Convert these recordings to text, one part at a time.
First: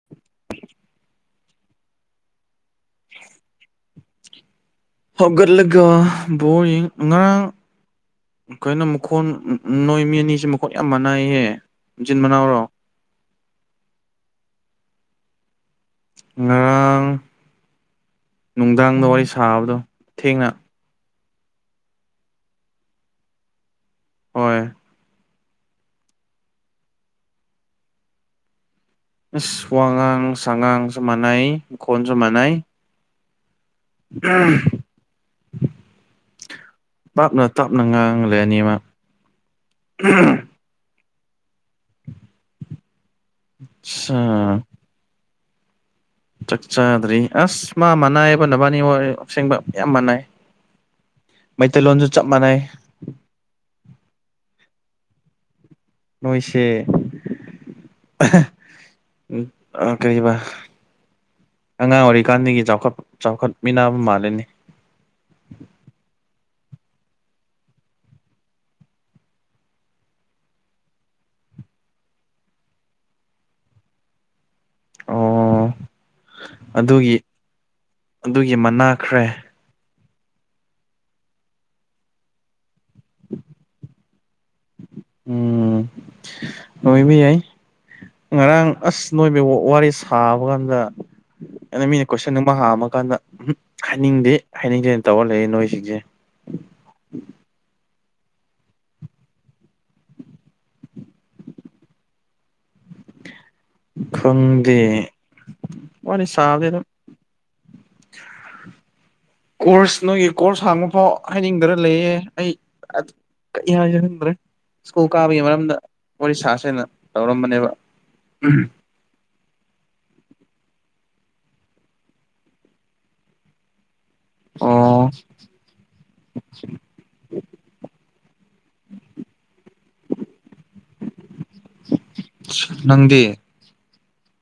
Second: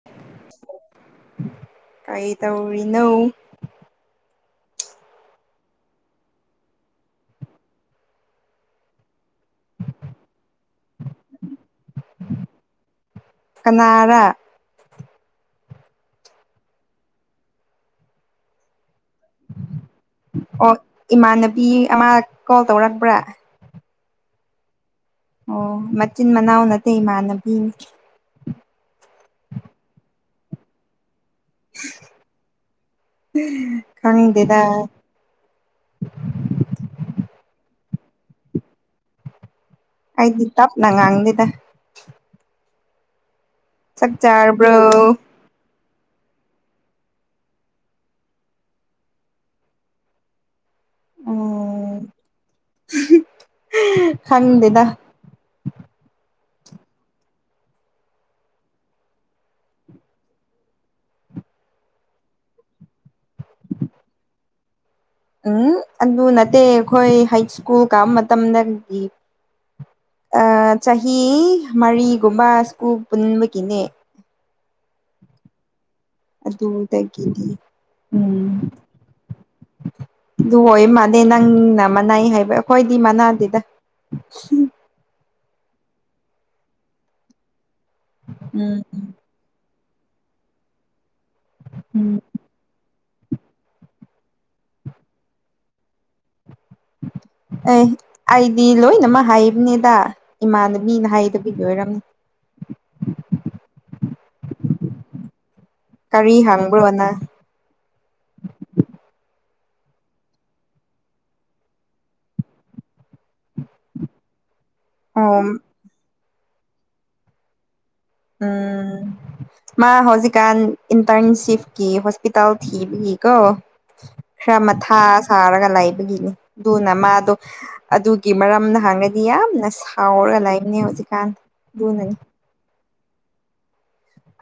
[inaudible] ꯀꯩ ꯇꯧꯔꯤꯅꯣ ꯍꯧꯒꯠꯂꯒ ꯕꯣꯜ ꯌꯦꯡ ꯉꯔꯥꯡ ꯀꯩꯅꯣ ꯃꯈꯣꯟ ꯅꯣꯏ ꯃꯤ ꯑꯅꯤꯖꯦ ꯃꯈꯣꯟ ꯌꯥꯝ ꯃꯥꯅꯩꯍꯦ ꯃꯆꯤꯟ ꯃꯅꯥꯎꯔꯣ ꯀꯅꯔꯥ ꯉꯔꯥꯡ ꯅꯨꯡꯗꯥꯡꯗ ꯋꯥꯔꯤ ꯁꯥꯕꯗꯣ ꯊꯦꯡꯅ ꯑꯣ ꯏꯃꯥꯟꯅꯕꯤ ꯑꯃ ꯀꯣꯜ ꯇꯧꯔꯛꯄ꯭ꯔꯥ ꯍꯣꯏ ꯑꯣ ꯃꯆꯤꯟ ꯃꯅꯥꯎ ꯅꯠꯇꯦ ꯏꯃꯥꯟꯅꯕꯤꯅꯤ ꯏꯁ ꯋꯥꯉꯥꯡ ꯁꯉꯥꯡꯖꯨ ꯃꯥꯟꯅꯩ ꯈꯣꯟꯖꯨ ꯃꯥꯟꯅꯩ ꯎꯝ ꯄꯥꯞꯅ ꯇꯥꯞꯅ ꯉꯥꯡ ꯂꯩꯔꯅꯤ ꯃ ꯑꯩꯗꯤ ꯇꯞꯅ ꯉꯥꯡꯗꯦꯗ ꯆꯥꯛ ꯑꯁꯥ ꯆꯥꯔꯕ꯭ꯔꯣ ꯆꯥꯛ ꯆꯥꯗ꯭ꯔꯤ ꯑꯁ ꯃꯥ ꯃꯥꯟꯅꯥꯏꯕ ꯅꯕꯥꯟꯅꯤ ꯑꯣꯏ ꯑꯁꯦꯡꯕ ꯌꯥꯝ ꯃꯥꯟꯅꯩ ꯎꯝ ꯃꯩꯇꯩꯂꯣꯟꯖꯨ ꯆꯞ ꯃꯥꯟꯅꯩ ꯈꯪꯗꯦꯗ ꯅꯣꯏꯁꯦ ꯑꯥ ꯀꯩ ꯑꯥꯕ ꯑꯉꯥꯡ ꯑꯣꯏꯔꯤꯀꯥꯟꯗꯒꯤ ꯆꯥꯎꯈꯠ ꯆꯥꯎꯈꯠꯃꯤꯟꯅꯕ ꯃꯥꯜꯂꯦꯅꯦ ꯎꯝ ꯑꯗꯨ ꯅꯠꯇꯦ ꯑꯩꯈꯣꯏ ꯍꯏꯁ꯭ꯀꯨꯜ ꯀꯥꯕ ꯃꯇꯝꯗꯒꯤ ꯆꯍꯤ ꯃꯔꯤꯒꯨꯝꯕ ꯁ꯭ꯀꯨꯜ ꯄꯨꯟꯕꯒꯤꯅꯦ ꯑꯣ ꯑꯗꯨꯒꯤ ꯑꯗꯨꯗꯒꯤꯗꯤ ꯑꯗꯨꯒꯤ ꯎꯝ ꯃꯟꯅꯥꯈ꯭ꯔꯦ ꯑꯗꯨ ꯑꯣꯏ ꯃꯥꯥꯟꯅꯦ ꯅꯪꯅ ꯃꯅꯥꯏ ꯍꯥꯏꯕ ꯑꯩꯈꯣꯏꯗꯤ ꯃꯟꯅꯥꯗꯦꯗ ꯎꯝ ꯑꯣꯏꯕ ꯌꯥꯏ ꯉꯔꯥꯡ ꯎꯝ ꯑꯁ ꯅꯣꯏꯕꯦ ꯋꯥꯔꯤ ꯁꯥꯕ ꯀꯥꯟꯗ ꯑꯩꯅ ꯃꯤꯅ ꯎꯝ ꯀꯣꯏꯁꯟ ꯋꯥ ꯍꯥꯝꯃꯀꯥꯟꯗ ꯎꯝ ꯍꯥꯏꯅꯤꯡꯗꯦ ꯍꯥꯏꯅꯤꯡꯗꯦꯅ ꯇꯧꯔ ꯂꯩꯌꯦ ꯅꯣꯏꯁꯤꯡꯁꯦ [inaudible] ꯑꯦ ꯑꯩꯗꯤ ꯂꯣꯏꯅꯃꯛ ꯍꯥꯏꯕꯅꯦꯗ ꯏꯃꯥꯟꯅꯕꯤꯅ ꯍꯥꯏꯗꯕꯒꯤ ꯑꯣꯏꯔꯝꯅꯤ ꯈꯪꯗꯦ ꯋꯥꯔꯤ ꯀꯔꯤ ꯁꯥꯕꯗꯤ ꯑꯗꯨꯝ ꯍꯪꯕ꯭ꯔꯣ ꯅꯪ [inaudible] ꯀꯣꯔꯁ ꯅꯣꯏꯒꯤ ꯀꯣꯔꯁ ꯍꯥꯡꯕ ꯐꯥꯎ ꯍꯥꯏꯅꯤꯡꯗꯔ ꯂꯩꯌꯦ ꯑꯩ ꯀꯔꯤ ꯍꯥꯏꯁꯤꯅꯣ ꯈꯪꯗ꯭ꯔꯦ ꯁ꯭ꯀꯨꯜ ꯑꯣ ꯀꯥꯕꯒꯤ ꯃꯔꯝꯗ ꯋꯥꯔꯤ ꯁꯥꯁꯦꯅ ꯇꯧꯔꯝꯕꯅꯦꯕ ꯎꯝ ꯃꯥ ꯍꯧꯖꯤꯛꯀꯥꯟ ꯏꯟꯇ꯭ꯔꯟꯁꯤꯞꯀꯤ ꯍꯣꯁꯄꯤꯇꯥꯜ ꯊꯤꯕꯒꯤꯀꯣ ꯈꯔ ꯃꯊꯥ ꯑꯣ ꯁꯥꯔꯒ ꯂꯩꯕꯒꯤꯅꯤ ꯑꯗꯨꯅ ꯃꯥꯗꯣ ꯑꯗꯨꯒꯤ ꯃꯔꯝꯗ ꯍꯪꯔꯗꯤ ꯌꯥꯝꯅ ꯁꯥꯎꯔꯒ ꯂꯩꯕꯅꯦ ꯍꯧꯖꯤꯛꯀꯥꯟ ꯑꯗꯨꯅꯥꯅꯦ ꯅꯪꯗꯤ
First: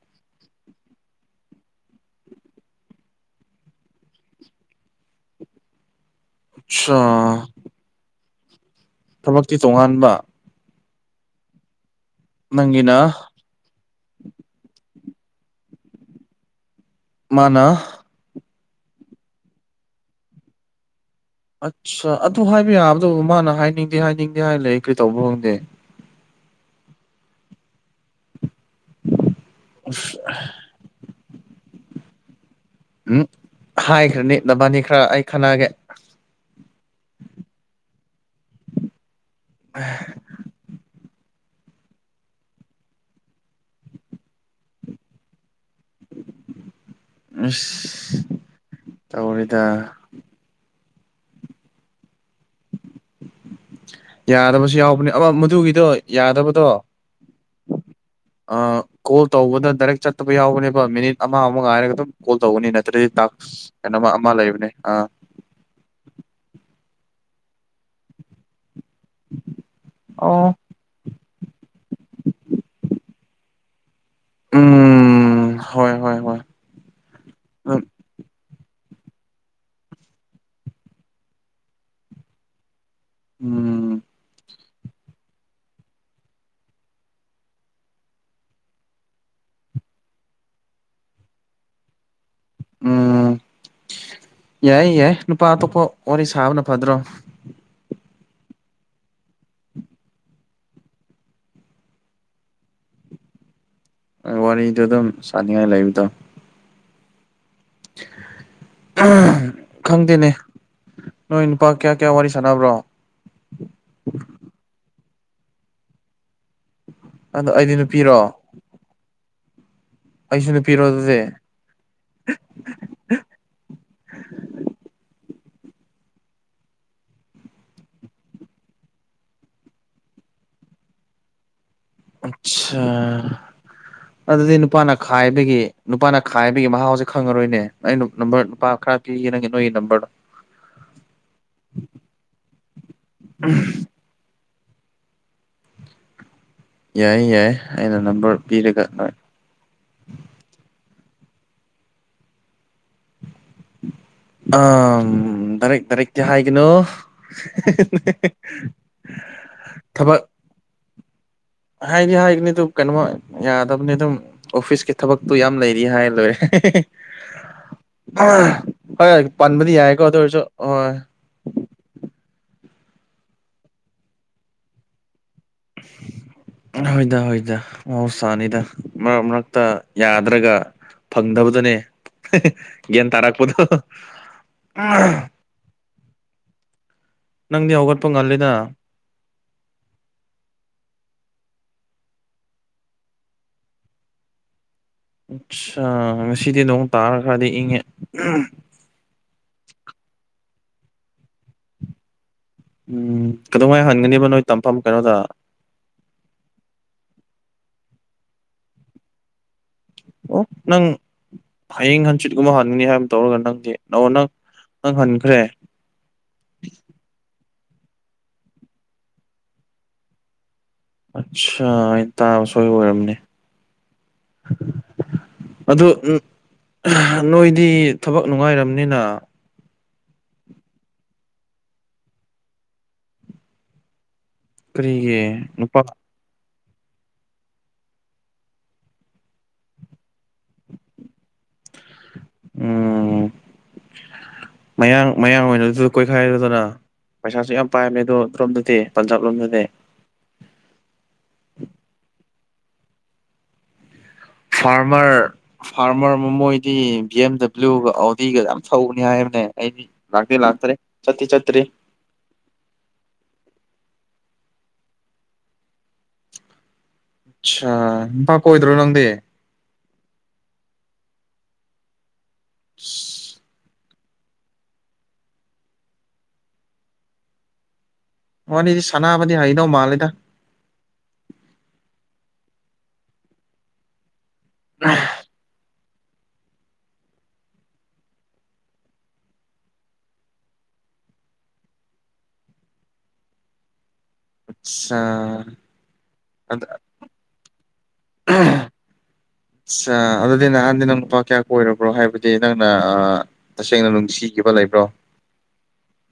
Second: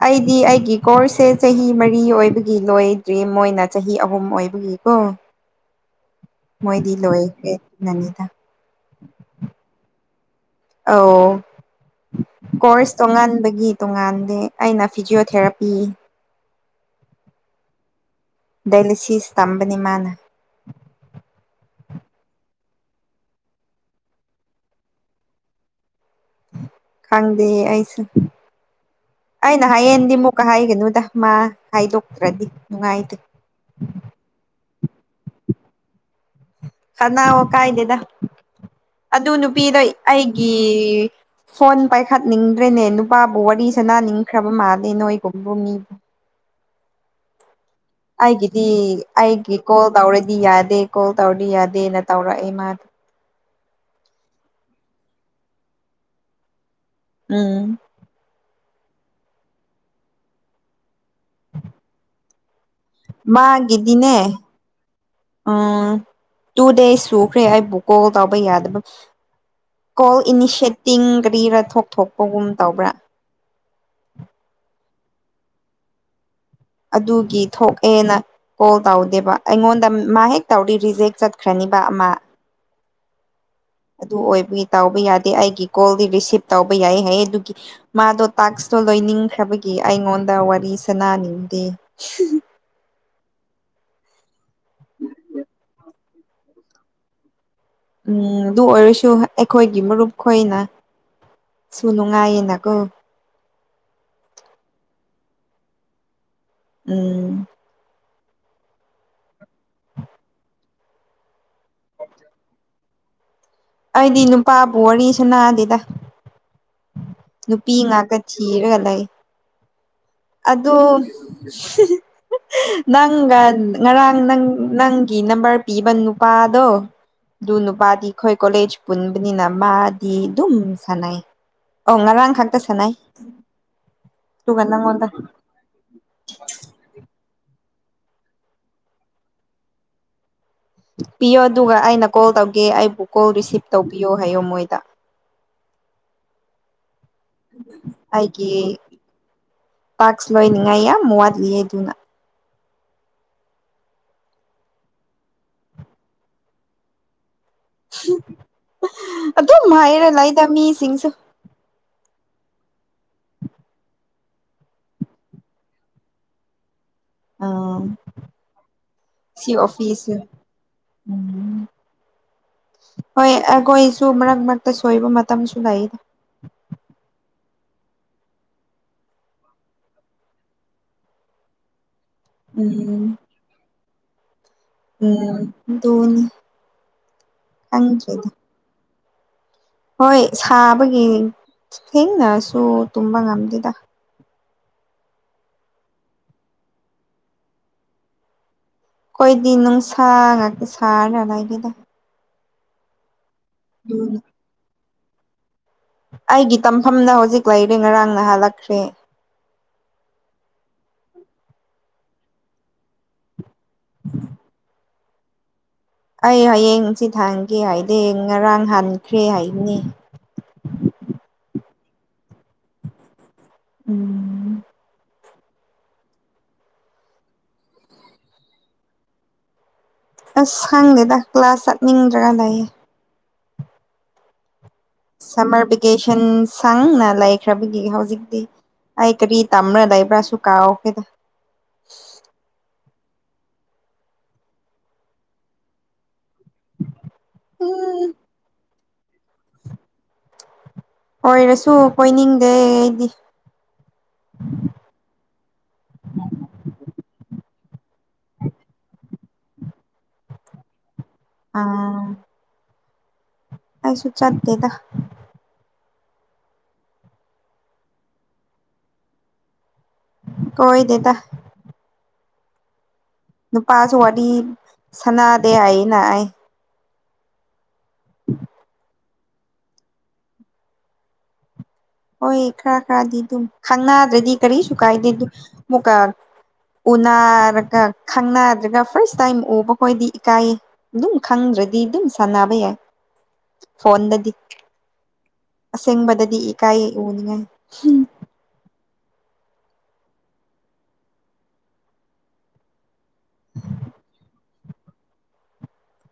ꯑꯩꯗꯤ ꯑꯩꯒꯤ ꯀꯣꯔꯁꯁꯦ ꯆꯍꯤ ꯃꯔꯤ ꯑꯣꯏꯕꯒꯤ ꯂꯣꯏꯗ꯭ꯔꯤ ꯃꯣꯏꯅ ꯆꯍꯤ ꯑꯍꯨꯝ ꯑꯣꯏꯕꯒꯤꯀꯣ ꯃꯣꯏꯗꯤ ꯑꯆꯥ ꯂꯣꯏꯈ꯭ꯔꯦ ꯅꯅꯤꯗ ꯊꯕꯛꯇꯤ ꯇꯣꯉꯥꯟꯕ ꯑꯎ ꯅꯪꯒꯤꯅ ꯀꯣꯔꯁ ꯇꯣꯉꯥꯟꯕꯒꯤ ꯇꯣꯉꯥꯟꯗꯦ ꯑꯩꯅ ꯐꯤꯖꯤꯌꯣꯊꯦꯔꯥꯄꯤ ꯃꯥꯅ ꯗꯏꯂꯁꯤꯁ ꯇꯝꯕꯅꯦ ꯃꯥꯅ ꯑꯠꯁ ꯑꯗꯨ ꯍꯥꯏꯕ ꯌꯥꯕꯗꯕꯨ ꯃꯥꯅ ꯍꯥꯏꯅꯤꯡꯗꯦ ꯍꯥꯏꯅꯤꯡꯗꯦ ꯍꯥꯏ ꯂꯩ ꯀꯩ ꯇꯧꯕ꯭ꯔꯥ ꯈꯪꯗꯦ ꯈꯪꯗꯦ ꯑꯩꯁꯨ ꯑꯩꯅ ꯍꯥꯏꯌꯦꯗꯤ ꯑꯁ ꯃꯨꯛꯀ ꯍꯥꯏꯒꯅꯨꯗ ꯃꯥ ꯍꯥꯏꯗꯣꯛꯇ꯭ꯔꯗꯤ ꯅꯨꯡꯉꯥꯏꯇꯦ ꯎꯝꯍ ꯍꯥꯏꯈ꯭ꯔꯅꯤ ꯅꯕꯥꯅꯤ ꯈꯔ ꯑꯩ ꯈꯠꯅꯒꯦ ꯇꯠꯅꯧꯋꯣ ꯀꯥꯏꯗꯦꯗ ꯑꯗꯨ ꯅꯨꯄꯤꯗꯣ ꯑꯩꯒꯤ ꯐꯣꯟ ꯄꯥꯏꯈꯠꯅꯤꯡꯗ꯭ꯔꯦꯅꯦ ꯅꯨꯄꯥꯕꯨ ꯋꯔꯤ ꯁꯅꯅꯤꯡꯈ꯭ꯔꯕ ꯃꯥꯜꯂꯦ ꯅꯣꯏꯒꯨꯝꯕ ꯃꯤ ꯑꯁ ꯑꯩꯒꯤꯗꯤ ꯑꯩꯒꯤ ꯇꯧꯔꯦꯗ ꯀꯣꯜ ꯇꯧꯔꯗꯤ ꯌꯥꯗꯦ ꯀꯣꯜ ꯇꯧꯔꯗꯤ ꯌꯥꯗꯦꯅ ꯇꯧꯔꯛꯑꯦ ꯃꯥꯗꯣ ꯌꯥꯗꯕꯁꯨ ꯌꯥꯎꯕꯅꯤ ꯑꯃ ꯃꯗꯨꯒꯤꯗꯣ ꯌꯥꯗꯕꯗꯣ ꯎꯝ ꯑꯥ ꯀꯣꯜ ꯇꯧꯕꯗ ꯗꯥꯏꯔꯦꯛ ꯆꯠꯇꯕ ꯌꯥꯎꯕꯅꯦꯕ ꯃꯤꯅꯤꯠ ꯑꯃ ꯑꯃ ꯉꯥꯏꯔꯒ ꯑꯗꯨꯝ ꯀꯣꯜ ꯇꯧꯕꯅꯤꯅ ꯇ꯭ꯔꯤ ꯇꯥꯛꯁ ꯍꯥꯏꯅ ꯃꯥꯒꯤꯗꯤꯅꯦ ꯑꯃ ꯂꯩꯕꯅꯦ ꯑ ꯎꯝ ꯇꯨ ꯗꯦꯖ ꯁꯨꯈ꯭ꯔꯦ ꯑꯩꯕꯨ ꯀꯣꯜ ꯇꯧꯕ ꯌꯥꯗꯕ ꯀꯣꯜ ꯑꯣ ꯏꯅꯤꯁꯦꯇꯤꯡ ꯀꯔꯤꯔꯥ ꯊꯣꯛ ꯊꯣꯛꯣꯛꯄꯒꯨꯝ ꯇꯧꯕ꯭ꯔꯥ ꯎꯝ ꯍꯣꯏ ꯍꯣꯏ ꯍꯣꯏ ꯑꯗꯨꯒꯤ ꯊꯣꯛꯑꯦꯅ ꯀꯣꯜ ꯇꯧꯗꯦꯕ ꯑꯩꯉꯣꯟꯗ ꯃꯥ ꯍꯦꯛ ꯇꯧꯔꯤ ꯔꯤꯖꯦꯛ ꯆꯠꯈ꯭ꯔꯅꯤꯕ ꯑꯃ ꯎꯝ ꯑꯗꯨ ꯑꯣꯏꯕꯒꯤ ꯇꯧꯕ ꯌꯥꯗꯦ ꯑꯩꯒꯤ ꯀꯣꯜꯗꯤ ꯔꯤꯁꯤꯞ ꯇꯧꯕ ꯌꯥꯏ ꯍꯥꯏꯌꯦ ꯑꯗꯨꯒꯤ ꯃꯥꯗꯣ ꯇꯥꯛꯁꯇꯣ ꯂꯣꯏꯅꯤꯡꯈ꯭ꯔꯕꯒꯤ ꯑꯩꯉꯣꯟꯗ ꯋꯥꯔꯤ ꯁꯅꯥꯅꯤꯡꯗꯦ ꯎꯝ ꯌꯥꯏ ꯌꯥꯏ ꯅꯨꯄꯥ ꯑꯇꯣꯞꯄ ꯋꯥꯔꯤ ꯁꯥꯕꯅ ꯐꯗ꯭ꯔꯣ ꯎꯝ ꯑꯗꯨ ꯑꯣꯏꯔꯁꯨ ꯑꯩꯈꯣꯏꯒꯤ ꯃꯔꯨꯞ ꯈꯣꯏꯅ ꯁꯨ ꯅꯨꯡꯉꯥꯏꯌꯦꯅꯀꯣ ꯋꯥꯔꯤꯗꯨ ꯑꯗꯨꯝ ꯁꯥꯅꯤꯡꯉꯥꯏ ꯂꯩꯕꯗꯣ ꯎꯝ ꯑꯍꯝ ꯈꯪꯗꯦꯅꯦ ꯅꯣꯏ ꯅꯨꯄꯥ ꯀꯌꯥ ꯀꯌꯥ ꯋꯥꯔꯤ ꯁꯥꯟꯅꯕ꯭ꯔꯣ ꯑꯩꯗꯤ ꯅꯨꯄꯥꯕꯨ ꯋꯥꯔꯤ ꯁꯅꯥꯗꯦꯗ ꯑꯗꯣ ꯅꯨꯄꯤ ꯑꯩꯗꯤ ꯉꯥꯛꯇ ꯅꯨꯄꯤꯔꯣ ꯊꯤꯔꯒ ꯂꯩ ꯑꯩꯁꯨ ꯑꯗꯣ ꯅꯨꯄꯤꯔꯣ ꯑꯗꯨꯗꯤ [unintelligible] ꯅꯪꯒ ꯉꯔꯥꯡ ꯅꯪ ꯅꯪꯒꯤ ꯅꯝꯕꯔ ꯄꯤꯕ ꯅꯨꯄꯥꯗꯣ ꯑꯗꯨ ꯅꯨꯄꯥꯗꯤ ꯑꯩꯈꯣꯏ ꯀꯣꯂꯦꯖ ꯄꯨꯟꯕꯅꯤꯅ ꯃꯥꯗꯤ ꯑꯗꯨꯝ ꯁꯥꯟꯅꯩ ꯑꯧ ꯉꯔꯥꯡ ꯈꯛꯇ ꯑꯠꯁ ꯁꯥꯟꯅꯩ ꯑꯗꯨꯗꯤ ꯑꯗꯨꯒ ꯅꯨꯄꯥꯅ ꯅꯪꯉꯣꯟꯗ ꯈꯥꯏꯕꯒꯤ ꯅꯨꯄꯥꯅ ꯈꯥꯏꯕꯒꯤ ꯃꯍꯥꯎꯖꯦ ꯈꯪꯉꯔꯣꯏꯅꯦ ꯑꯩꯅ ꯅꯝꯕꯔ ꯅꯨꯨꯄꯥ ꯈꯔ ꯄꯤꯒꯦ ꯅꯪꯒꯤ ꯅꯣꯏꯒꯤ ꯅꯝꯕꯔꯗꯣ ꯄꯤꯌꯣ ꯑꯗꯨꯒ ꯑꯩꯅ ꯀꯣꯜ ꯇꯧꯒꯦ ꯑꯩꯕꯨ ꯀꯣꯜ ꯔꯤꯁꯤꯞ ꯇꯧꯕꯤꯌꯣ ꯍꯥꯏꯌꯣ ꯃꯣꯏꯗ ꯌꯥꯏꯌꯦ ꯌꯥꯏꯌꯦ ꯑꯩꯅ ꯅꯝꯕꯔ ꯄꯤꯔꯒ ꯅꯣꯏ ꯄꯥꯛꯁ ꯂꯣꯏꯅꯤꯡꯉꯥꯏ ꯌꯥꯝ ꯋꯥꯠꯂꯤꯌꯦ ꯑꯗꯨꯅ ꯑꯝ ꯗꯥꯏꯔꯦꯛ ꯗꯥꯏꯔꯦꯛꯇꯤ ꯍꯥꯏꯒꯅꯨ [unintelligible] ꯑꯗꯨꯝ ꯍꯥꯏꯔ ꯂꯩꯗ ꯃꯤꯁꯤꯡꯁꯨ ꯍꯥꯏꯒꯤ ꯍꯥꯏꯒꯅꯤ ꯑꯗꯨꯝ ꯀꯩꯅꯣꯃ ꯌꯥꯗꯕꯅꯤ ꯑꯗꯨꯝ ꯑꯣꯐꯤꯁꯀꯤ ꯊꯕꯛꯇꯣ ꯌꯥꯝ ꯂꯩꯔꯤ ꯍꯥꯏ ꯂꯣꯏꯔꯦ ꯑꯥ ꯑꯍ ꯍꯣꯏ ꯁꯤ ꯄꯟꯕꯗꯤ ꯌꯥꯏꯀꯣ ꯑꯗꯨ ꯑꯣꯐꯤꯁꯁꯦ ꯑꯣꯏꯔꯁꯨ ꯍꯣꯏ ꯎꯝ ꯍꯣꯏ ꯑꯩꯈꯣꯏꯁꯨ ꯃꯔꯛ ꯃꯔꯛꯇ ꯁꯣꯏꯕ ꯃꯇꯝꯁꯨ ꯂꯩ ꯍꯣꯏꯗ ꯍꯣꯏꯗ ꯃꯍꯧꯁꯥꯅꯤꯗ ꯃꯔꯛ ꯃꯔꯛꯇ ꯌꯥꯗ꯭ꯔꯒ ꯐꯪꯗꯕꯗꯨꯅꯦ ꯒ꯭ꯌꯥꯟ ꯎꯝ ꯇꯥꯔꯛꯄꯗꯣ ꯎꯝ ꯑꯗꯨꯅꯤ ꯅꯪꯗꯤ ꯍꯧꯒꯠꯄ ꯈꯪꯗ꯭ꯔꯦ ꯉꯜꯂꯤꯗ ꯍꯣꯏ ꯁꯥꯕꯒꯤ ꯊꯦꯡꯅꯁꯨ ꯇꯨꯝꯕ ꯉꯝꯗꯦꯗꯥ ꯉꯁꯤꯗꯤ ꯅꯣꯡ ꯇꯥꯔ ꯈꯔꯗꯤ ꯏꯪꯉꯦ ꯑꯩꯈꯣꯏꯗꯤ ꯅꯨꯡꯁꯥ ꯉꯥꯛꯇ ꯁꯥꯔꯒ ꯂꯩꯇꯦꯗ ꯎꯝ ꯀꯗꯧꯉꯩ ꯑꯗꯨꯅ ꯍꯟꯒꯅꯤꯕ ꯅꯣꯏ ꯇꯝꯐꯝ ꯀꯩꯅꯣꯗ ꯑꯩꯒꯤ ꯇꯝꯐꯝꯗ ꯍꯧꯖꯤꯛ ꯂꯩꯔꯦ ꯉꯔꯥꯡꯅ ꯍꯜꯂꯛꯈ꯭ꯔꯦ ꯑꯣ ꯅꯪ ꯍꯌꯦꯡ ꯍꯪꯆꯤꯠꯀꯨꯝꯕ ꯍꯟꯒꯅꯤ ꯍꯥꯏꯕ ꯇꯧꯔꯒ ꯅꯪꯗꯤ ꯑꯣ ꯅꯪ ꯅꯪ ꯍꯟꯈ꯭ꯔꯦ ꯑꯩ ꯍꯌꯦꯡ ꯆꯤꯠ ꯊꯥꯡꯒꯦ ꯍꯥꯏꯗꯦ ꯉꯔꯥꯡ ꯍꯟꯈ꯭ꯔꯦ ꯍꯥꯏꯕꯅꯦ ꯑꯠꯁꯥ ꯑꯩꯅ ꯇꯥꯕ ꯁꯣꯏꯕ ꯑꯣꯏꯔꯝꯅꯤ ꯎꯝ ꯑꯗꯨ ꯎꯝ ꯑꯍꯥ ꯅꯣꯏꯗꯤ ꯊꯕꯛ ꯅꯨꯡꯉꯥꯏꯔꯝꯅꯤꯅ ꯑꯁ ꯈꯪꯗꯦꯗ ꯀ꯭ꯂꯥꯁ ꯆꯠꯅꯤꯡꯗ꯭ꯔꯒ ꯂꯩꯌꯦ ꯀꯔꯤꯒꯤ ꯁꯝꯃꯔ ꯅꯨꯄꯥ ꯚꯦꯀꯦꯁꯟ ꯁꯪꯅ ꯂꯩꯈ꯭ꯔꯕꯒꯤ ꯍꯧꯖꯤꯛꯇꯤ ꯑꯩ ꯀꯔꯤ ꯇꯝꯔ ꯂꯩꯕ꯭ꯔꯥꯁꯨꯨ ꯀꯥꯎꯈꯔꯦꯗ ꯎꯝ ꯃꯌꯥꯡ ꯃꯌꯥꯡ ꯑꯣꯏꯔꯁꯨ ꯀꯣꯏꯈꯥꯏꯌꯨꯗꯅ ꯄꯩꯁꯥꯁꯨ ꯌꯥꯝ ꯄꯥꯏꯕꯃꯦ ꯎꯝ ꯑꯗꯣ ꯇ꯭ꯔꯣꯝꯗꯗꯤ ꯄꯟꯖꯥꯕ ꯂꯣꯝꯗꯗꯤ ꯑꯣꯏꯔꯁꯨ ꯀꯣꯏꯅꯤꯡꯗꯦ ꯑꯩꯗꯤ ꯐꯥꯔꯃꯔ ꯐꯥꯔꯃꯔ ꯃ ꯃꯣꯏꯗꯤ ꯕꯤ ꯑꯦꯝ ꯗꯕ꯭ꯂꯤꯎꯒ ꯑꯧꯗꯤꯒ ꯌꯥꯝ ꯊꯧꯕꯅꯤ ꯍꯥꯏꯕꯅꯦ ꯑꯩꯗꯤ ꯂꯥꯛꯇꯤ ꯂꯥꯛꯇꯔꯦ ꯆꯠꯇꯤ ꯆꯠꯇ꯭ꯔꯤ ꯑꯥ ꯑꯩꯁꯨ ꯆꯠꯇꯦꯗ ꯑꯠꯁꯥ ꯅꯨꯄꯥ ꯀꯣꯏꯗ꯭ꯔꯣ ꯅꯪꯗꯤ ꯀꯣꯏꯗꯦꯗ [unintelligible] ꯅꯨꯄꯥꯁꯨ ꯋꯥꯔꯤ ꯁꯟꯅꯥꯗꯦ ꯍꯥꯏꯅ ꯑꯩ ꯋꯥꯔꯤꯗꯤ ꯁꯟꯅꯥꯕꯗꯤ ꯍꯩꯗꯧ ꯃꯥꯜꯂꯤꯗ ꯍꯣꯏ ꯈꯔ ꯈꯔꯗꯤ ꯗꯨꯝ ꯈꯪꯅꯗ꯭ꯔꯗꯤ ꯀꯔꯤꯁꯨ ꯀꯥꯏꯗꯦ ꯗꯨꯝ ꯃꯨꯛꯀꯥ ꯎꯅꯔꯒ ꯈꯪꯅꯗ꯭ꯔꯒ ꯐꯥꯔꯁ ꯇꯥꯏꯝ ꯎꯕꯈꯣꯏꯗꯤ ꯏꯀꯥꯏꯌꯦ ꯗꯨꯝ ꯈꯪꯗ꯭ꯔꯗꯤ ꯗꯨꯝ ꯁꯥꯟꯅꯕ ꯌꯥꯏ ꯐꯣꯟꯗꯗꯤ ꯑꯆꯥ ꯑꯁꯦꯡꯕꯗꯗꯤ ꯏꯀꯥꯏꯌꯦ ꯎꯅꯤꯡꯉꯥꯏ [unintelligible] ꯑꯠꯁꯥ ꯑꯗꯨꯗꯤ ꯅꯍꯥꯟꯗꯤ ꯅꯪ ꯅꯨꯄꯥ ꯀꯌꯥ ꯀꯣꯏꯔꯕ꯭ꯔꯣ ꯍꯥꯏꯕꯗꯤ ꯅꯪꯅ ꯑꯥ ꯇꯁꯦꯡꯅ ꯅꯨꯡꯁꯤꯈꯤꯕ ꯂꯩꯕ꯭ꯔꯣ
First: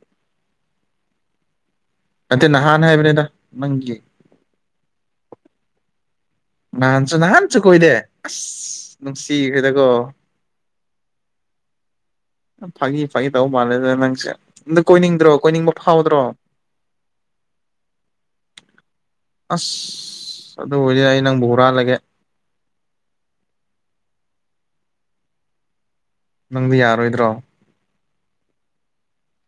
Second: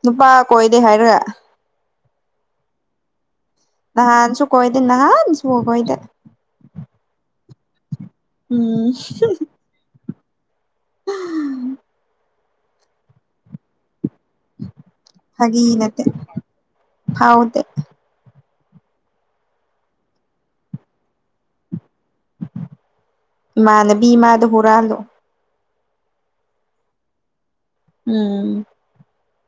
ꯅꯨꯄꯥ ꯀꯣꯏꯗꯦ ꯍꯥꯏꯔ ꯅꯠꯇꯦ ꯅꯍꯥꯟ ꯍꯥꯏꯕꯅꯦꯗ ꯅꯪꯒꯤ ꯅꯍꯥꯟꯁꯨꯨ ꯀꯣꯏꯗꯦ ꯅꯍꯥꯟꯁꯨ ꯀꯣꯏꯗꯦ ꯅꯍꯥꯟꯁꯨ ꯅꯍꯥꯟꯁꯨ ꯀꯣꯏꯗꯦ ꯎꯝ ꯑꯁ ꯅꯨꯡꯁꯤꯈ꯭ꯔꯦꯗꯀꯣ ꯐꯥꯒꯤ ꯐꯥꯒꯤ ꯇꯧꯕ ꯃꯥꯜꯂꯦꯗ ꯅꯪꯁꯦ ꯑꯗ ꯀꯣꯏꯅꯤꯡꯗ꯭ꯔꯣ ꯐꯥꯒꯤ ꯀꯣꯏꯅꯤꯡꯕ ꯅꯠꯇꯦ ꯐꯥꯎꯗ꯭ꯔꯣ ꯐꯥꯎꯗꯦ ꯑꯁ ꯑꯗꯨ ꯑꯣꯏꯗꯤ ꯑꯩ ꯅꯪꯕꯨ ꯍꯨꯔꯥꯜꯂꯒꯦ ꯏꯃꯥꯟꯅꯕꯤ ꯃꯗꯣ ꯍꯨꯔꯥꯜꯂꯣ ꯅꯪꯗꯤ ꯌꯥꯔꯣꯏꯗ꯭ꯔꯣ ꯎꯝ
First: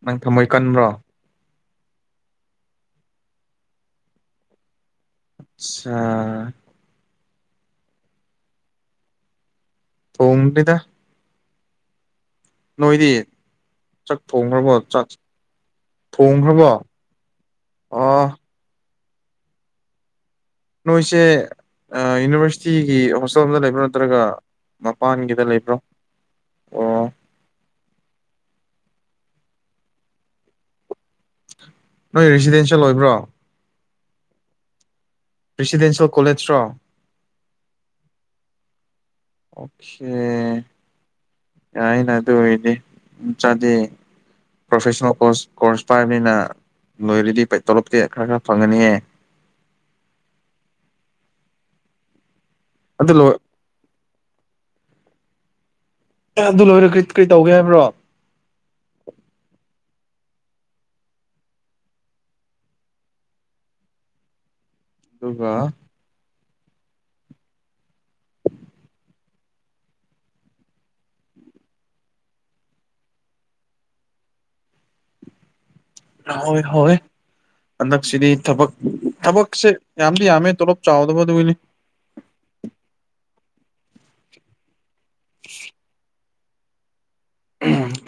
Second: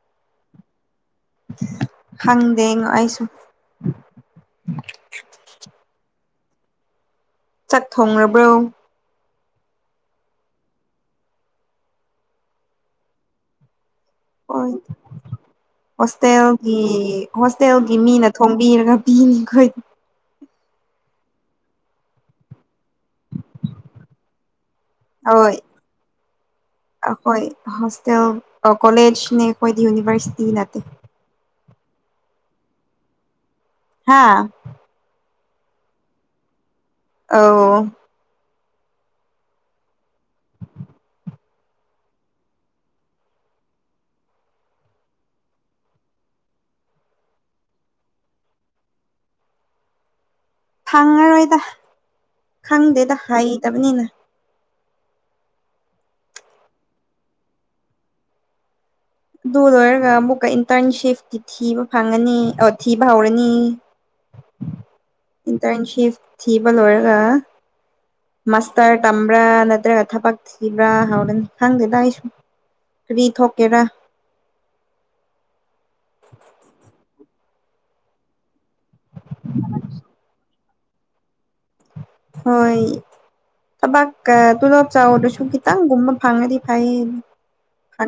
ꯅꯪ ꯊꯝꯃꯣꯏ ꯀꯟꯕ꯭ꯔꯣ ꯍꯪꯗꯦꯉ ꯑꯩꯁꯨ ꯁꯥ ꯆꯥꯛ ꯊꯣꯡꯔꯕ꯭ꯔꯣ ꯊꯣꯡꯗꯦꯗ ꯅꯣꯏꯗꯤ ꯆꯥꯛ ꯍꯣꯏ ꯊꯣꯡꯈ꯭ꯔꯕꯣ ꯆꯥꯛ ꯊꯣꯡꯈ꯭ꯔꯕꯣ ꯍꯣꯁꯇꯦꯜꯒꯤ ꯍꯣꯁꯇꯦꯜꯒꯤ ꯑꯣ ꯃꯤꯅ ꯊꯣꯡ ꯕꯤꯔꯒ ꯄꯤꯅꯤꯈꯣꯏ ꯅꯣꯏꯁꯦ ꯌꯨꯅꯤꯚꯔꯁꯤꯇꯤꯒꯤ ꯍꯣꯁꯇꯦꯜꯗ ꯂꯩꯕ꯭ꯔꯥ ꯅꯠꯇ꯭ꯔꯒ ꯃꯄꯥꯟꯒꯤꯗ ꯂꯩꯕ꯭ꯔꯣ ꯑꯣ ꯍꯣꯏ ꯍꯣꯁꯇꯦꯜ ꯀꯣꯂꯦꯖꯅꯦ ꯑꯩꯈꯣꯏꯗꯤ ꯌꯨꯅꯤꯚꯔꯁꯤꯇꯤ ꯅꯠꯇꯦ ꯅꯣꯏ ꯔꯦꯁꯤꯗꯦꯟꯁꯤꯌꯦꯜ ꯑꯣꯏꯕ꯭ꯔꯣ ꯍꯥꯥ ꯔꯦꯁꯤꯗꯦꯟꯁꯤꯌꯦꯜ ꯀꯣꯂꯦꯖꯔꯣ ꯑꯥꯑꯣ ꯑꯣꯈꯦ ꯌꯥꯏꯅ ꯑꯗꯨ ꯑꯣꯏꯔꯗꯤ [unintelligible] ꯆꯥꯗꯦ ꯄ꯭ꯔꯣꯐꯦꯁꯅꯦꯜ ꯀꯣꯔꯁ ꯀꯣꯔꯁ ꯄꯥꯏꯕꯅꯤꯅ ꯂꯣꯏꯔꯗꯤ ꯇꯣꯂꯣꯞꯇꯤ ꯈꯔ ꯈꯔ ꯐꯪꯉꯅꯤꯌꯦ ꯐꯪꯉꯔꯣꯏꯗ ꯑꯗꯨ ꯈꯪꯗꯦꯗ ꯂꯣꯏ ꯍꯩꯇꯕꯅꯤꯅ ꯑꯦ ꯑꯗꯨ ꯂꯣꯏꯔ ꯀꯔꯤ ꯀꯔꯤ ꯇꯧꯒꯦ ꯍꯥꯏꯕ꯭ꯔꯣ ꯑꯗꯨ ꯂꯣꯏꯔꯒ ꯑꯃꯨꯛꯀ ꯏꯟꯇꯔꯟꯁꯤꯞꯇꯤ ꯊꯤꯕ ꯐꯪꯉꯅꯤ ꯊꯤꯕ ꯍꯧꯔꯅꯤ ꯑꯗꯨꯒ ꯏꯟꯇꯔꯟꯁꯤꯞ ꯊꯤꯕ ꯂꯣꯏꯔꯒ ꯃꯥꯁꯇꯔ ꯇꯝꯕ꯭ꯔꯥ ꯅꯠꯇ꯭ꯔꯒ ꯊꯕꯛ ꯊꯤꯕ꯭ꯔꯥ ꯍꯧꯔꯅꯤ ꯈꯪꯗꯦꯗ ꯑꯩꯁꯨ ꯀꯔꯤ ꯊꯣꯛꯀꯦꯔꯥ ꯍꯥꯎꯋꯦ ꯍꯥꯎꯋꯦ ꯍꯟꯗꯛꯁꯤꯗꯤ ꯊꯕꯛ ꯊꯕꯛꯁꯦ ꯌꯥꯝꯗꯤ ꯌꯥꯝꯃꯦ ꯇꯣꯂꯣꯞ ꯆꯥꯎꯗꯕꯗꯨꯒꯤꯅꯤ ꯍꯣꯏ ꯊꯕꯥꯛꯀ ꯇꯣꯂꯣꯞ ꯆꯥꯎꯗꯁꯨ ꯈꯤꯇꯪꯒꯨꯝꯕ ꯐꯪꯉꯗꯤ ꯐꯩꯌꯦ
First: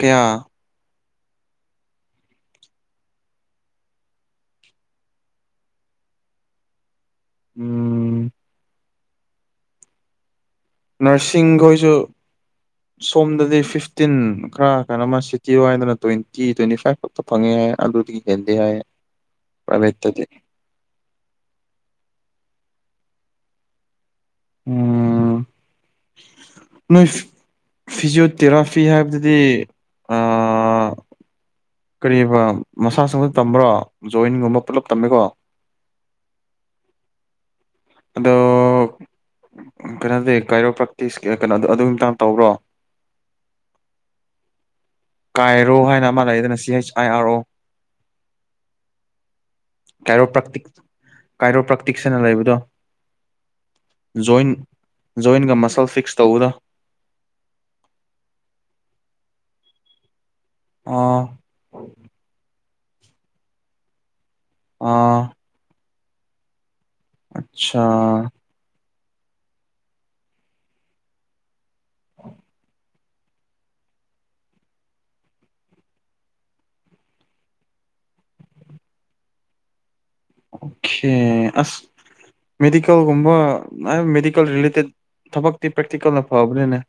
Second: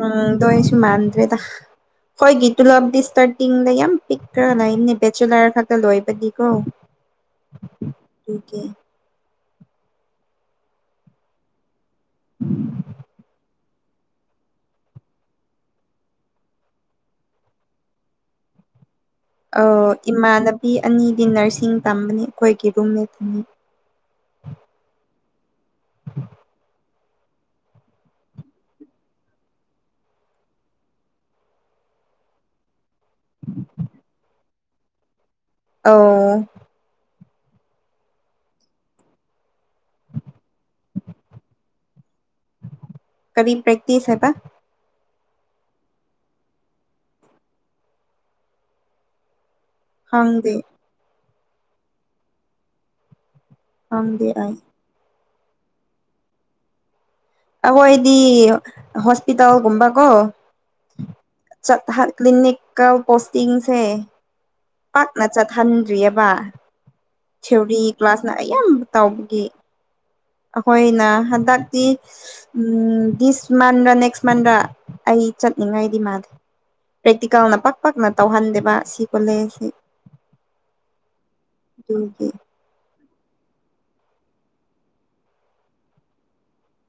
ꯀꯌꯥ ꯃꯥꯟꯗ꯭ꯔꯦꯗ ꯈꯣꯏꯒꯤ ꯇꯨꯂꯞꯗꯤ ꯏꯁꯇꯥꯔꯇꯤꯡꯗ ꯌꯥꯝ ꯄꯤꯛꯔ ꯂꯩꯅꯤ ꯕꯦꯆꯦꯂꯔ ꯈꯛꯇ ꯂꯣꯏꯕꯗꯤꯀꯣ ꯎꯝ [unintelligible] ꯀꯦ ꯅꯔꯁꯤꯡꯈꯣꯏꯁꯨ ꯁꯣꯝꯗꯗꯤ ꯐꯤꯐ ꯇꯤꯟ ꯈꯔ ꯀꯅꯣꯃ ꯁꯤꯇꯤꯋꯥꯏꯗꯅ ꯇ꯭ꯋꯦꯟꯇꯤ ꯇ꯭ꯋꯦꯟꯇꯤ ꯐꯥꯏꯚ ꯈꯛꯇ ꯐꯪꯉꯦ ꯍꯥꯏꯌꯦ ꯑꯗꯨꯗꯒꯤ ꯍꯦꯟꯗꯦ ꯍꯥꯏꯌꯦ ꯑꯣ ꯏꯃꯥꯟꯅꯕꯤ ꯑꯅꯤꯗꯤ ꯅꯔꯁꯤꯡ ꯇꯝꯕꯅꯤ ꯑꯩꯈꯣꯏꯒꯤ ꯔꯨꯝꯃꯦꯠ ꯑꯅꯤ [unintelligible] ꯅꯣꯏ ꯐꯤꯖꯤꯑꯣꯊꯦꯔꯥꯐꯤ ꯍꯥꯏꯕꯗꯨꯗꯤ ꯑꯥ ꯀꯔꯤꯕ ꯃꯁꯥꯁ [unintelligible] ꯇꯝꯕ꯭ꯔꯣ ꯖꯣꯏꯟꯒꯨꯝꯕ ꯄꯨꯜꯂꯞ ꯇꯝꯃꯦꯀꯣ [unintelligible] ꯑꯗꯣ ꯀꯩꯅꯣꯗꯤ ꯀꯥꯏꯔꯣꯄ꯭ꯔꯦꯛꯇꯤꯁꯀꯤ ꯀꯩꯅꯣꯗꯣ ꯑꯗꯨꯒꯤ ꯃꯇꯥꯡ ꯇꯧꯕ꯭ꯔꯣ ꯀꯕꯤ ꯄꯔ꯭ꯦꯛꯇꯛꯇꯤꯁ ꯍꯥꯏꯕ ꯀꯥꯏꯔꯣ ꯍꯥꯏꯅ ꯑꯃ ꯂꯩꯗꯅ ꯁꯤ ꯍꯩꯆ ꯑꯥꯏ ꯑꯥꯔ ꯑꯣ ꯀꯥꯏꯔꯣ ꯈꯪꯗꯦ ꯄ꯭ꯔꯥꯛꯇꯤꯛ ꯀꯥꯏꯔꯣ ꯄ꯭ꯔꯥꯛꯇꯤꯛꯁ ꯍꯥꯏꯅ ꯂꯩꯕꯗꯣ ꯈꯪꯗꯦ ꯖꯣꯏꯟ ꯑꯩ ꯖꯣꯏꯟꯒ ꯃꯁꯜ ꯐꯤꯛꯁ ꯇꯧꯕꯗꯣ ꯑꯍꯣꯏꯗꯤ ꯍꯣꯁꯄꯤꯇꯥꯜꯒꯨꯝꯕꯀꯣ ꯑꯣ ꯆꯠ [unintelligible] ꯀ ꯄꯣꯁꯇꯤꯡꯁꯦ ꯑꯥ ꯄꯥꯛꯅ ꯆꯠ ꯈꯟꯗ꯭ꯔꯤꯑꯦꯕ ꯑꯠꯆꯥ ꯊꯤꯋꯣꯔꯤ ꯀ꯭ꯂꯥꯁꯅ ꯑꯌꯥꯝꯕ ꯇꯥꯎꯕꯒꯤ ꯑꯩꯈꯣꯏꯅ ꯍꯟꯗꯛꯇꯤ ꯎꯝ ꯗꯤꯁ ꯃꯟꯗꯂ ꯅꯦꯛꯁ ꯃꯟꯗ ꯑꯩ ꯆꯠꯅꯤꯡꯉꯥꯏꯗꯤ ꯃꯥꯗꯤ ꯄ꯭ꯔꯦꯛꯇꯤꯀꯦꯜꯅ ꯄꯥꯛ ꯄꯥꯛꯅ ꯇꯧꯍꯟꯗꯦꯕ ꯁꯤ ꯀꯣꯂꯦꯖ ꯁꯤ ꯑꯣꯀꯦ ꯑꯁ [unintelligible] ꯃꯦꯗꯤꯀꯦꯜꯒꯨꯝꯕ ꯑꯥ ꯃꯦꯗꯤꯀꯦꯜ ꯔꯤꯂꯦꯇꯦꯠ ꯊꯕꯛꯇꯤ ꯄ꯭ꯔꯦꯛꯇꯤꯀꯦꯜꯅ ꯐꯕꯅꯤꯅꯦ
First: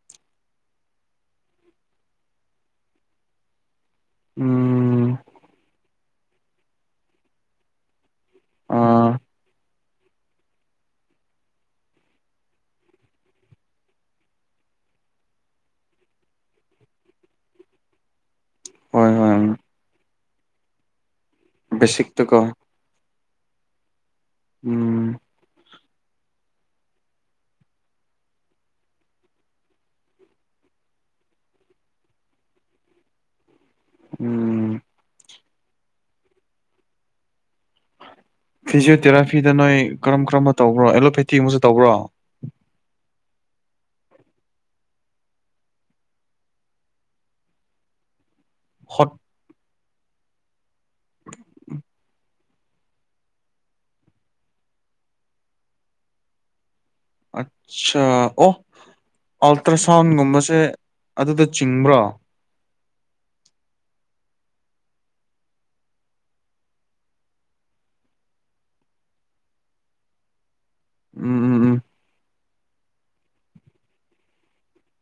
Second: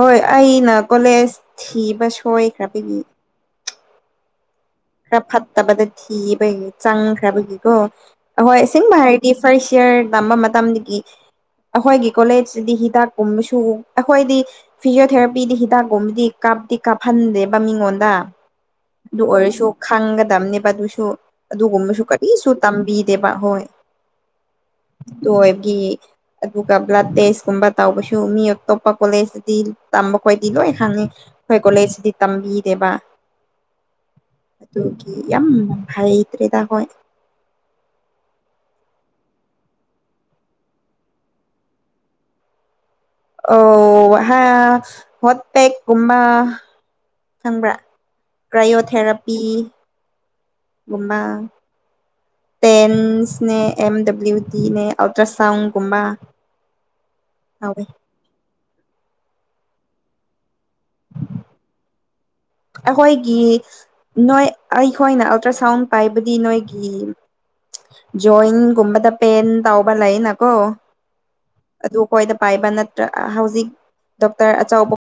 ꯍꯣꯏ ꯑꯩꯅ ꯀꯣꯂꯦꯖ ꯊꯤꯕ ꯁꯣꯏꯈ꯭ꯔꯕꯒꯤ ꯎꯝ ꯈꯔ ꯐꯠꯇꯕꯗ ꯊꯤꯕꯒꯤ ꯆꯪꯈ꯭ꯔꯕꯒꯤꯀꯣ ꯑꯍꯣꯏ ꯑꯁꯤꯡꯕ ꯑꯥ ꯍꯥꯏꯔꯗꯤ ꯐꯔꯁ ꯌꯔ ꯇꯝꯕ ꯃꯇꯝꯗꯒꯤ ꯑꯩꯈꯣꯏꯒꯤ ꯀꯣꯂꯦꯖꯁꯤꯗꯤ ꯍꯤꯗꯥꯛ ꯀꯨꯝꯕꯁꯨ ꯑꯩꯈꯣꯏꯗꯤ ꯐꯤꯖꯤꯌꯣꯊꯦꯔꯥꯄꯤꯗꯤ ꯍꯤꯗꯥꯛꯀꯨꯝꯕꯗꯤ ꯀꯥꯞꯇꯤ ꯀꯥꯞꯍꯟꯗꯦꯕ ꯃꯤꯉꯣꯟꯗ ꯍꯣꯏ ꯑꯗꯨ ꯍꯣꯏ ꯑꯣꯏꯔꯁꯨ ꯈꯪꯒꯗꯕꯅꯦꯕ ꯑꯗꯨꯁꯨ ꯑꯗꯨꯒꯨꯝꯕꯁꯨ ꯕꯦꯁꯤꯛꯇꯀꯣ ꯀꯔꯤꯁꯨ ꯇꯝꯕꯤꯗꯦꯕ ꯍꯣꯏ ꯎꯝ ꯑꯗꯨ ꯑꯣꯏꯕꯒꯤ ꯑꯗꯨꯒ ꯕ꯭ꯂꯗ ꯇꯦꯁꯀꯨꯝꯕ ꯇꯧꯕꯁꯨ ꯃꯤ ꯑꯇꯣꯞꯄ ꯀꯣꯂꯦꯖꯇꯗꯤ ꯇꯝꯕ ꯈꯣꯏꯗꯤ ꯂꯣꯏ ꯈꯪꯉꯤ ꯑꯩꯈꯣꯏ ꯀꯣꯂꯦꯖꯁꯤꯗꯤ ꯇꯝꯕꯤꯗꯦꯕ ꯎꯝ ꯑꯗꯨꯒꯤ ꯌꯥꯝ ꯍꯩꯇ꯭ꯔꯦꯗ ꯍꯣꯏ ꯐꯤꯖꯤꯌꯣꯊꯦꯔꯥꯐꯤꯗ ꯅꯣꯏ ꯀꯔꯝ ꯀꯔꯝꯕ ꯇꯧꯕ꯭ꯔꯣ ꯑꯦꯂꯣꯄꯦꯊꯤ ꯑꯃꯁꯨ ꯇꯧꯕ꯭ꯔꯣ ꯑꯣ ꯍꯥ ꯍꯣꯠꯄꯦꯛ ꯀꯨꯝꯕ ꯈꯪꯕ꯭ꯔꯥ ꯍꯣꯠ ꯀ꯭ꯔꯥꯏꯌꯣꯊꯦꯔꯥꯄꯤ ꯒꯨꯝꯕ ꯇꯦꯟꯁꯅꯦ ꯑꯦꯝ ꯗꯕ꯭ꯂꯤꯎ ꯗꯤꯅꯦ ꯑꯜꯇ꯭ꯔꯥꯁꯥꯎꯟꯒꯨꯝꯕ [inaudible] ꯑꯠꯁ ꯑꯣ ꯑꯜꯇ꯭ꯔꯥꯁꯥꯎꯟꯒꯨꯝꯕꯁꯦ ꯑꯗꯨꯗ ꯆꯤꯡꯕ꯭ꯔꯣ ꯑꯩꯈꯣꯏꯒꯤ ꯅꯣꯏ ꯑꯩꯈꯣꯏꯅ ꯑꯜꯇ꯭ꯔ ꯁꯥꯎꯟ ꯄꯥꯏꯕꯗꯤ ꯅꯣꯏꯒꯤ ꯖꯣꯏꯟꯒꯨꯝꯕꯗ ꯄꯦꯟ ꯇꯎꯕ ꯂꯩꯅꯀꯣ ꯎꯝꯍꯝꯍꯝ ꯑꯗꯨ ꯑꯩꯈꯣꯏꯗ ꯄꯥꯏꯕ ꯅꯠꯇ꯭ꯔꯥ ꯍꯧꯖꯤꯛ ꯗꯣꯛꯇꯔ ꯑꯆꯧꯕ